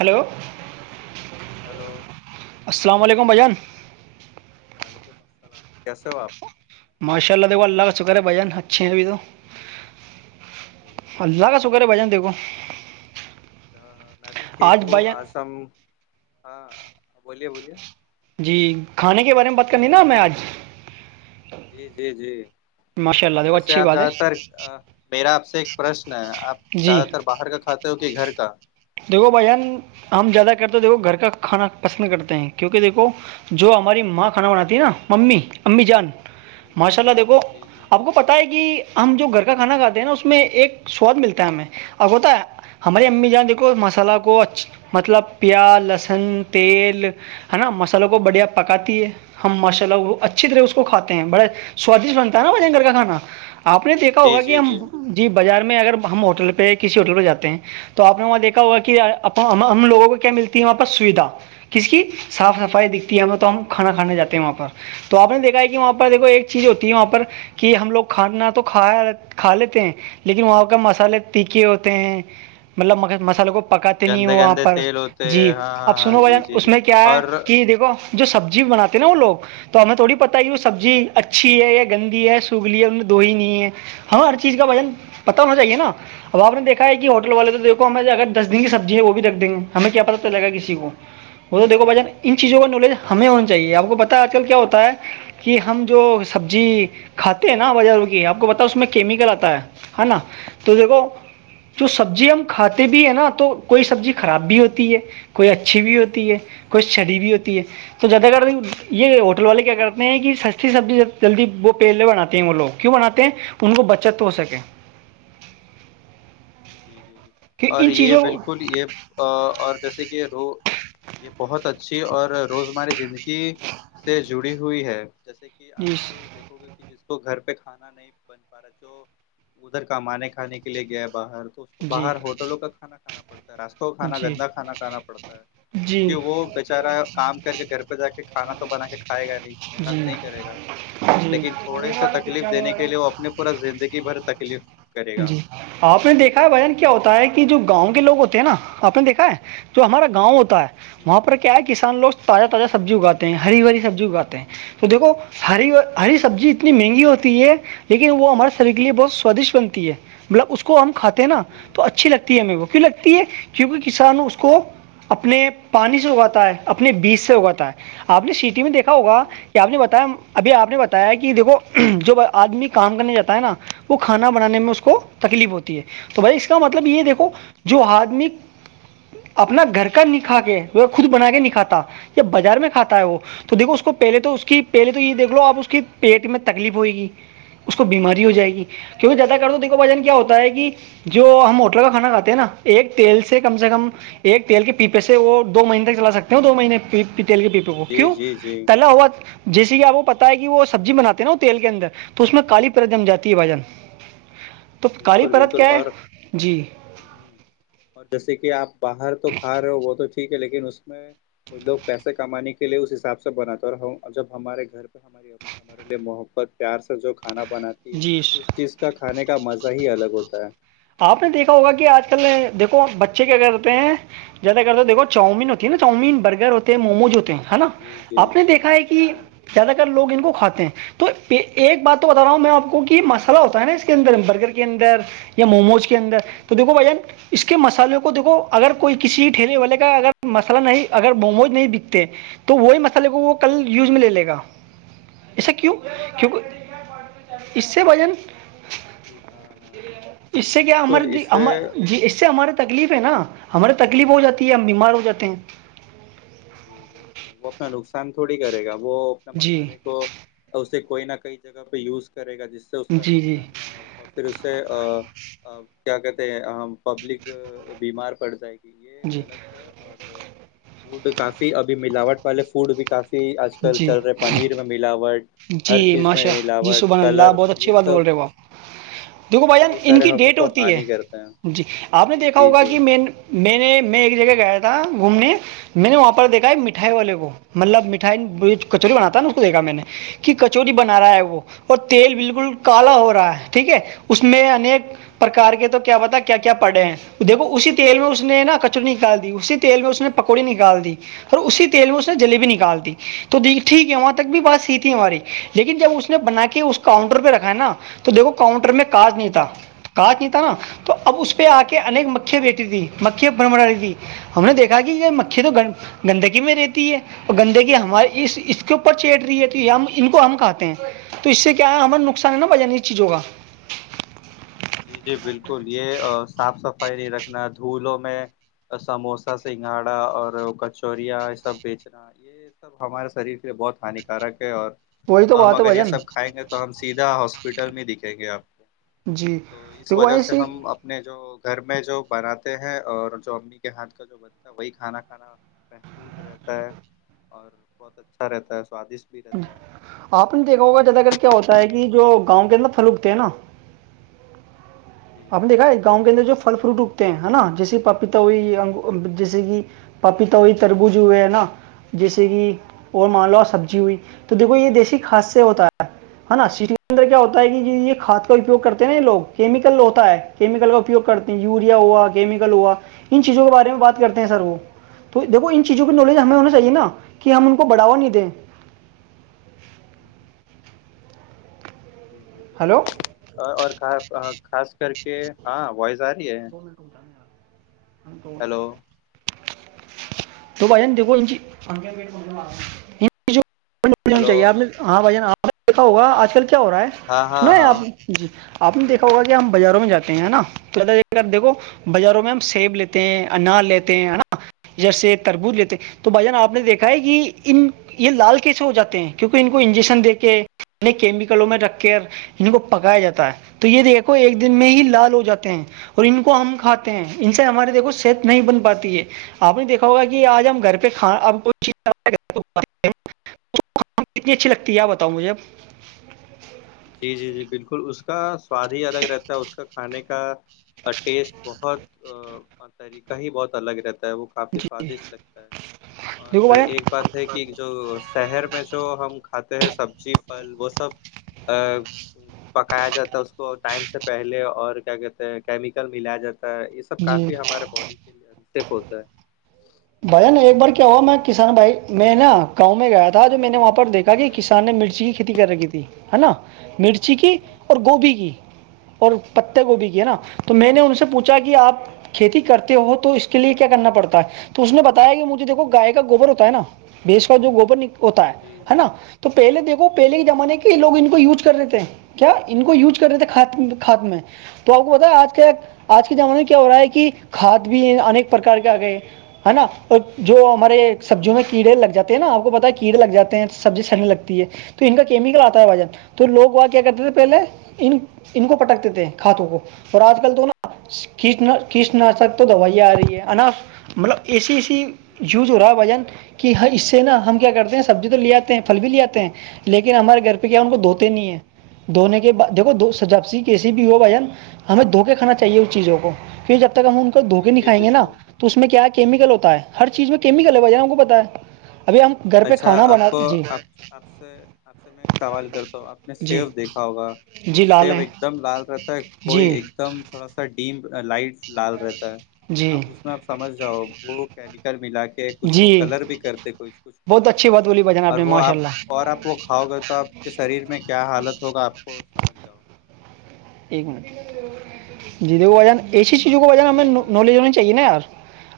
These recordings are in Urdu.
ہلو ہیلو السلام علیکم بھائی جان وعلیکم السلام کیسے ہو آپ ماشاء اللہ دیکھو اللہ کا شکر ہے بھجن اچھے ہیں ابھی تو جی جی اللہ کا س گھر بج ج دے کوو میں بھی ٹھیک ہوں آجم ہاں بولیے بولیے جی کھانے کے بارے میں بات کرنی نا ہمیں آج جی جی جی ماشاء اللہ دیکھو ویسے اچھی آپ بات ہے زیادہ تر میرا آپ سے ایک پرشن ہے آپ جی زیادہ تر باہر کا کھات کے گھر کا دیکھو بھائی جان ہم زیادہ کرتے دیکھو گھر کا کھانا پسند کرتے ہیں کیونکہ دیکھو جو ہماری ماں کھانا بناتی ہے نا ممی امی جان جی ماشاء اللہ دیکھو جی جی جی آپ کو پتا ہے کہ ہم جو گھر کا کھانا کھاتے ہیں نا اس میں ایک سواد ملتا ہے ہمیں اب ہوتا ہے ہماری امی جان دیکھو مسالہ کوچ مطلب پیاز لہسن تیل ہے نا مسالحوں کو بڑھیا پکاتی ہے ہم ماشاء اللہ وہ اچھی طرح اس کو کھاتے ہیں بڑا سوادشٹ بنتا ہے نا وھجن گھر کا کانا آپ نے دیکھا جی ہوگا کہ جی ہم جی بازار میں اگر ہم ہوٹل پہ کسی ہوٹل پہ جاتے ہیں تو آپ نے وہاں دیکھا ہوا کہ ہم لوگوں کو کیا ملتی ہے وہاں پر سویدھا کس کی صاف سفائی دکھتی ہے ہمیں تو ہم کھانا کھانے جے ہیں وہاں پر تو آپ نے دیکھا ہے کہ وہاں پر جی دیکو ایک چیزیں ہوتی ہے وہاں پر کہ ہم لوگ کھانا تو کھا کھا لیتے ہیں لیکن وہاں کا مسالے تھے ہوتے ہیں مطلب مسالوں کو پکاتے نہیں گندے وہاں گندے پر تیل ہوتے جی ہیں ہاں ہاں اب ہاں سنو جی بھائین جی اس جی میں کیا ہے اور کہ دیکھو جو ہاں سبزی بنات نا وہ لوگ تو ہمیں تھوڑی پتہ ہے وہ سبزی اچھی ہے یا گندی ہے سگلی ہے ان میں دو ہی نہیں ہے ہاں ہر چیز کا جی وجن جی پت ہونا چاہیے نا اب آپ نے دیکھا ہے کہ ہوٹل جی والے تو دیکھ ہمیں اگر دس دیں گی سبزی ہے وہ بھی رکھ دیں گے ہمیں کیا پتا چلےا کسی کو وہ تو دیکو بھائی جان ان چیزوں کا نالج ہمیں ہونا چاہیے آپ کو پتا ہے آج کل کیا ہوتا ہے کہ ہم جو سبزی کھاتے ہیں نا بازار کی آپ کو پتا اس میں کیمیکل آتا ہے ہے نا تو دیکھو جو سبزی ہم کھاتے بھی ہے نا تو کوئی سبزی خراب بھی ہوتی ہے کوئی اچھی بھی ہوتی ہے کوئی سڑی بھی ہوتی ہے تو زیادہ کرد یہ ہوٹل والے کیا کرتے ہیں کہ سستی سبزی جلدی وہ پیل لے بناتے ہیں وہ لوگ کی بناتے ہیں ان کو بچت تو ہو سکے جی جی جی کہ اور ان یہ چیزوں بالکل یہ اور جیسے کہ رو یہ بہت اچھی اور روزمرہ زندگی سے جڑی ہوئی ہے جیسے کہ کہ آپ جی دیکو گے کہ جس تو گھر پہ کھانا نہیں بن پا رہا جو ادھر کمانے کھانے کے لیے گیا باہر تو تو جی باہر ہوٹلوں کا کھانا کھانا پڑتا ہے راستوں کا کھانا جی گندا کھانا کھانا پڑتا ہے کیونکہ وہ جی بےچارا کام کر کے گھر پہ جا کے کھانا تو بنا کے کھائے گا نہیں محنت جی نہیں کرے گا جی لیکن تھوڑے سا تکلیف دینے کے لیے وہ اپنے پورا زندگی بھر تکلیف کرے گا جی آپ نے دیکھا ہے بجن کیا ہوتا ہے کہ جو گاؤں کے لوگ ہوتے ہیں نا آپ نے دیکھا ہے جو ہمارا گاؤں ہوتا ہے جی وہاں پر کیا کیا ہے کسانوگ تازہ تازہ سبزی اگات ہیں ہری ہری سبزی اگاتے ہیں تو دیکھو ہری ہری سبزی اتنی مہنگی ہوتی ہے لیکن وہ ہمارے شریر کے لیے بہت سوادشٹ بنتی ہے مطلب اس کو ہم کھاتے نا تو اچھی لگتی ہے ہمیں کو لگتی ہے کیونکہ کسان اس کو اپنے پانی سے اگاتا ہے اپنے بیج سے اگاتا ہے آپ نے سٹی میں دیکھا جی جی ہوگا کہ آپ نے بتایا ابھی آپ نے بتایا کہ دیکھو جو آدمی کام کرنے جاتا ہے نا وہ کھانا بنانے میں اس کو تکلیف ہوتی ہے تو بھائی اس کا مطلب یہ دیکھو جی جو آدمی اپنا گھر کا نکھا کے خود بنا کے نکھاتا ب بازار میں کھاتا ہے وہ تو دیکو اس کو پہلے تو اس کی پہلے تو یہ دیکھ لو آپ اس کی پیٹ میں تکلیف ہوئے گی اس کو بیماری ہو جائے گی کیونکہ جیادا کر تو دیکھو بھجن کیا ہوتا ہے کہ جو ہم ہوٹل کا کھانا کھے ہیں نا ایک تیل سے کم سے کم ہ ایک تیل کے پیپے سے وہ دو مہینے تک چلا سکتے ہیں دو مہینے پی تیل کے پی پ جی کیو جی جی تل ہوا جیسے کہ آپ کو پتتا ہے کہ وہ سبزی بناتے نا تیل کے اندر تو اس میں کالی پرت جم جاتی ہے بجن تو کالی بالکل پرت بالکل کیا ہے اور جی اور جیسے کہ آپ باہر تو کھا رہے ہو وہ تو ٹھیک ہے لیکن اس میں اور لوگ پیسے کمانے کے لیے اس حساب سے بناتے ہیں اور جب ہمارے گھر پہ ہماری امی ہمارے لیے محبت پیار سے جو کھانا بناتی ہے جی اس چیز کا کھانے کا مزہ ہی الگ ہوتا ہے آپ نے دیکھا ہوگا کہ آج کل دیکھو بچے کیا کرتے ہیں زیادہ کرر تو دھو چاؤین ہوتی نا چاؤمین برگر ہو ہیں موموز ہوتے ہیں ہے نا جی جی آپ نے دیکھا ہے کہ جی زیادہ تر لوگ ان کو کھاتے ہیں تو ایک بات تو بتا رہا ہوں میں آپ کو کہ مسالا ہوتا ہے نا اس کے اندر برگر کے اندر یا موموز کے اندر ہوں تو دیکھو بھائین اس کے مصالحوں کو دیکھو اگر کوئی کسی ٹھیلے والے کا اگر مسالحہ نہیں اگر موموج نہیں بکتے تو وہی مطلب لے وہ کل ہوں یوز میں لے لے گا ایسا کیوں جی جی جی کیونکہ اس سے وجن جی ہاں ہاں ہاں اس سے کیا بالکل اس سے ہمارے جی اس سے ہمارے تکلیف ہے نا ہماراری تکلیف ہو جاتی ہے ہم ہوں بیمار ہو جاتے ہیں جی جی جی وہ اپنا نقصان تھوڑی کرے گا وہ اپنے جی مسالحے کو اور اسے کوئی نہ کہئی جگہ پہ یوز کرے گا جس سے اس کا جی جی نقصان نہ ہو اور پھر اس سے کیا کہتے ہیں ہم پبلک بیمار پڑ جائے گی یہ جی غلط ہے اور فوڈ کافی ابھی ملاوٹ والے فوڈ بھی کافی آج کل جی چل رہے پنیر میں ملاوٹ جی ہر چیز میں ماشا جی ملاوٹ سبحان اللہ کلر بہت اچھی یہ بات بول سب رہے ہو آپ دیکھو بھائی جان یہ ان سارے کی ہم ڈیٹ کو ہوتی ہے ہانی کرتے ہیں جی آپ نے جی دیکھا جی ہوگا کہ جی مین میں نے میں ایک جگہ گیا تھا گھومنے میں نے وہاں پر دیکھا ہے مٹھائی جی والے کو مطلب مٹھ کچوری بنات جی تھا ن کو دیکھا میں نے کہ کچوری بنا رہا جی ہے وہ اور تیل بالکل کالا ہو رہا ہے ٹھیک ہے اس میں انیک پرکار کے تو کیا بتا کیا کیا پڑھے ہیں دیکھو اسی تیل میں اس نے نا کچڑی نکال دی اسی تیل میں اس نے پکوڑی نکال دی اور اسی تیل میں اس ہ نے ہ ہ جلی بھیی نکال دی تو دیک ٹھیک ہے وہاں تک بھی جی بات سیھ ہماری لیکن جب اس نے بنا کے اس ہ کاؤنٹر پہ رکھا ہے نا تو دیکو کاؤنٹر میں کاج نہیں تھا کاچ نہیں تھا نا تو اب اس پہ آ کے انیک مکھھی بیٹھی تھی مکھیا بنبڑا رہی تھی ہم نے دیکھا کہ یہ مھی تو جی گ گندگی میں رہتی ہے اور گندگی ہمارے اس اس کے اوپر چیٹ رہی ہے تو یہ ہم ان کو ہم کہاتتے ہیں تو اس سے کیا ہے ہمارا نقصان ہے نا بجان چیزوں کا جی جی بالکل یہ صاف صفائی نہیں رکھنا دھولوں میں سموسا سنگھاڑا اور کچوریا یہ سب بیچنا یہ یہ سب ہمارے شریر کے لیے بہت ہانیکارک ہے اور وہی تو ہم بات ہے اگر یہ بھجن سب کھائیں گے تو تو ہم سیدھا ہاسپیٹل میں دکھیں گے آپ کو جی تو اس دیکھو وجہ بھائی سے ہم اپنے جو گھر میں جو بناتے ہیں اور جو امی کے ہاتھ کا جو بنتا ہے وہی کھانا کھانا محفوظ رہتا ہے اور بہت اچھا رہتا ہے سوادشٹ بھی رہتا ہے آپ نے دیکھا ہوگا جیادہگر کیا ہوتا ہے کہ جو گاؤں کے اندر پھلوکتے ہیں نا جی آپ دیکھا ہے گاؤں کے اندر جو فل فروٹ اگتے ہیں ہے نا جیس پاپیتا ہوئی جی جی جیسے کہ پپیتا ہوئی تربوز ہوئے ہے نا جیسے کہ اور ہاں مان ہوں، لو سبزی ہوئی تو دیکھو یہ دیسیی کھاد سے ہوتا ہے ہے نا سیلینڈر کیا ہوتا ہے کہ یہ کاد کا اپیگ کرتے ہیں نا یہ لوگ کیمل ہوتا ہے کیمیکل کا اپیوگ کرتی ہیں یہ یوریا ہوا کیمیکل ہوا ان چیزوں کے بارے میں بات کرتے ہیں ہوں، سر وہ تو دیکو ان چیزوں کی نالج ہمیں ہونا چاہیے نا کہ ہم ان کو بڑھوا نہیں دیں جی جی جی جی ہیلو بالکل اور خاص کر کے ہاں وائز آ رہی ہے کو ہیلو تو بھائیین دیکھو ان ان کی جو ہلو چاہیے آپ نے ہاں بھائی جان آپ نے دیکا ہوگا آج کل کیا ہو رہا ہے ہاں ہاں سناو ہاں آپ جی آپ نے جی دیکھا ہوگا کہ ہم ہاں بازاروں میں جی جی جاتے ہیں نا تو دیکھو جی بازاروں میں ہم سیب لیتے ہیں انار لیتے ہیں نا جیسے تربوج لیتے تو بھائی جان آپ نے دیکھا ہے کہ ان یہ لال کیسے ہو جاتے ہیں کیونکہ ان کو انجیکشن دے کے ان کیمیکلوں میں رکھ کے ان کو پکایا جاتا ہے تو یہ دیکھو ایک دن میں ہی لال ہو جاتے ہیں اور ان کو ہم کھاتے ہیں ان سے ہماری دیکھو صحت نہیں بن پاتی ہے آپ نے دیکا ہوا آج ہم گھر پہ کھا کوئی چیز کتنی اچھی لگتی ہے بتاؤ مجھے اب جی جی جی بالکل اس کا سواد ہی الگ رہتا ہے اس کا کھانے کا اور ٹیسٹ بہت طریقہ ہی بہت الگ رہتا ہے وہ کافی جی جی سوادشٹ لگتا ہے دیکھو اور بھائی ایک بات ہے کہ جو شہر میں جو ہم کھاتے ہیں سبزی پھل وہ سب ا [inaudible] پکایا جاتا ہے اس کو ٹائم سے پہلے اور کیا کہتے کیمیکل ملایا جاتا ہے اس سب جی کافی ہمارے باڈی کے لیے سف ہوتا ہے بھجن ایک بار کیا ہوا میں کسان بھائی میں نا گاؤں میں گیا تھا جو میں نے وہاں دیکھا کہ کسان نے مرچی کی کھیتی کر رکھی تھی ہے نا مرچ چی کی جی اور گوبھی کی اور پتے گوبھی کی ہے نا ہوں تو میں نے ان سے پوچھا کہ آپ کھیتی کرتے ہو تو اس کے لیے کیا کرنا پڑتا ہے تو اس نے بتایا کہ مجھے دیکھو گائے کا گوبر ہوتا ہے نا بھیس کا جو گوبر ہوتا جی ہے جی نا تو پہے دیکو پہے کے زمانے ہ کے یہ لو ان کو یوز کر رہے تھے کیا ان کو یوز کر رہے تھےات ہات میں تو آپ کو بتا آج کے آج کے زمانے میں کیا ہو رہا ہے کہ کھاد بھی انیک پرکار کے آ گئے ہے نا اور جو ہمارے ہ سبزیوں میں کیڑے لگ جاتے ہیں نا آپ کو پتا ہے کیڑے لگ جاتے ہیں سبزی ہ سنے لگتی ہے تو ان کا کیمیکل آتا ہے وجن تو لوگ وہ کیا کرتے تھے پہلے ان ان کو پٹکتے تھے ہاتھوں کو اور آج کل تو نا کھینچ نہ کھینچ نہ سک تو دوائیاں آ رہی ہے نا مطلب اے سی ای س جی وز ہو رہا ہے وجن کہ اس سے نا ہم کیا کرتے ہیں سبزی تو لے آتے ہیں پھل بھی لے آتے ہیں لیکن ہمارے گھر پہ کیا ان کو ہ دھوتے نہیں ہیں دھونے کے بعد دیکھو سجاپسی کیسی بھی ہو بھان ہمیں دھو کے کھانا چاہیے اس چیزوں کو پھر جب تک ہم ان کو جی جی دھوکےکھائیں گے نا بالکل تو اس میں کیا ہے کیمیکل ہوتا ہے ہر چیز میں کیمل ہےج نا بتا ہے ابھی ہم کو اچھا آپ کو آپ آپ سے آپ سے میں ایک سوال کرتا ہوں آپ نے جی سیو دیکھا ہوگا جی کوئی لال سیب ہیں ایک دم لال رہتا ہے کوئی جی ایک دم تھوڑا سا ڈیم لائٹ لال رہتا ہے جی اب اس اس میں آپ سمجھ جاؤ وہ کیمیکل ملا کے اس کو جی کلر بھی کرتے کوئی کچھ کچھ بہت لوگ اچھی بات بولی بھائی جان اور نے وہ ماشاء آپ اللہ اور آپ کو کھاؤ گے تو آپ کے شریر میں کیا حالت ہوگا آپ کو سمجھ جاؤ ایک مٹ جی د بجان ایسی چیزوں اور کو بجانا ہمیں یہ یہ- نالج ہونی چاہیے نا یار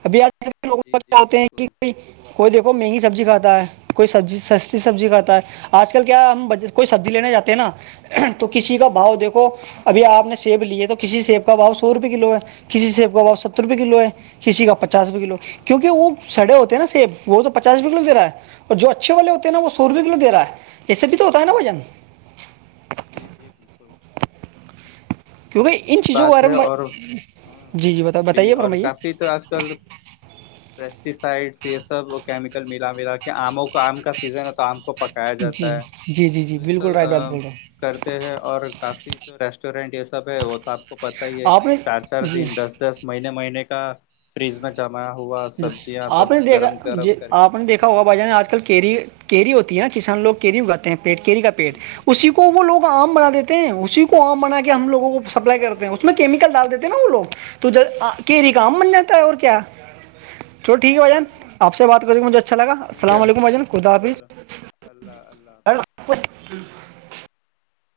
ابھی آج کل کے لوگوں کو جی جی چاہتے ہیں کہ بالکل کوئی کوئی دیکو مہنگی سبزی کھاتا ہے کوئی سبزی سستی سبزی کھاتا ہے آج کل کیا ہم کوئی سبزی لینے جاتے ہیں نا تو کسی کا بھؤ دیکھو ابھی آپ نے سیب لیے ہے تو کسییب کاا سو روپئے کلو ہے کسی سیب کا باؤ ستر روپئے کلو ہے کسی کا پچاس روپئے کلو ہاں، کیونکہ وہ سڑے ہوتے ہیں نا سیب وہ تو پچاس روپئے کلوے رہا ہے اور جو اچھے والے ہوتے ہیں نا وہ سو ہوں، روپئے کلو دے رہ ہے ایسے بھی تو ہوتا ہے نا وزن جی جی بالکل کیونکہ ان یہی چیزوں کے بات بارے ہے میں اور بھائی- ہ جی بتا- جی بتائیے اور فرمائیے کافی تو آج کل پیسٹی سائڈس یہ سب کیمیکل ملا ملا کے کہ آموں کو آم کا سیزن ہے تو آم کو پکایا جی جاتا ہے جی جی جی یہ بالکل رائٹ بات سب بول رہے ہیں کرتے ہیں اور کافی جو ریسٹورینٹ یہ سب ہے وہ تو آپ کو پتا ہی ہے آپ کہ نے چار چار جی دن دس دس مہینے مہینے کا فریز میں جمایا ہوا جی سبزیاں سب آپ نے دیکھا گرم جی گرم کر کر آپ کے نے دیکھا ہوگا کھلاتے ہیں بھائی جان آج کل کیری کیری ہوتی ہے نا کسان لوگ کیری اگاتے ہیں پی کیری کا پیٹ جی جی اسی کو وہ لوگ آم جی بنا دیتے ہیں اسی کو آم بنا کے ہم لگوں کو سپلائی کرتے ہیں اس میں جی کیمیکل ڈال دیتے ہیں نا وہ لو تو ج کیری کام جی مناتا ہے اور کیا چل ٹھیک ہے بھائیجان بالکل بالکل آپ سے بات کری مجھے اچھا ٹھیک ہے لگاسلام علیکم بھجان خدا چلو حافظ اللہ اللہ حافظ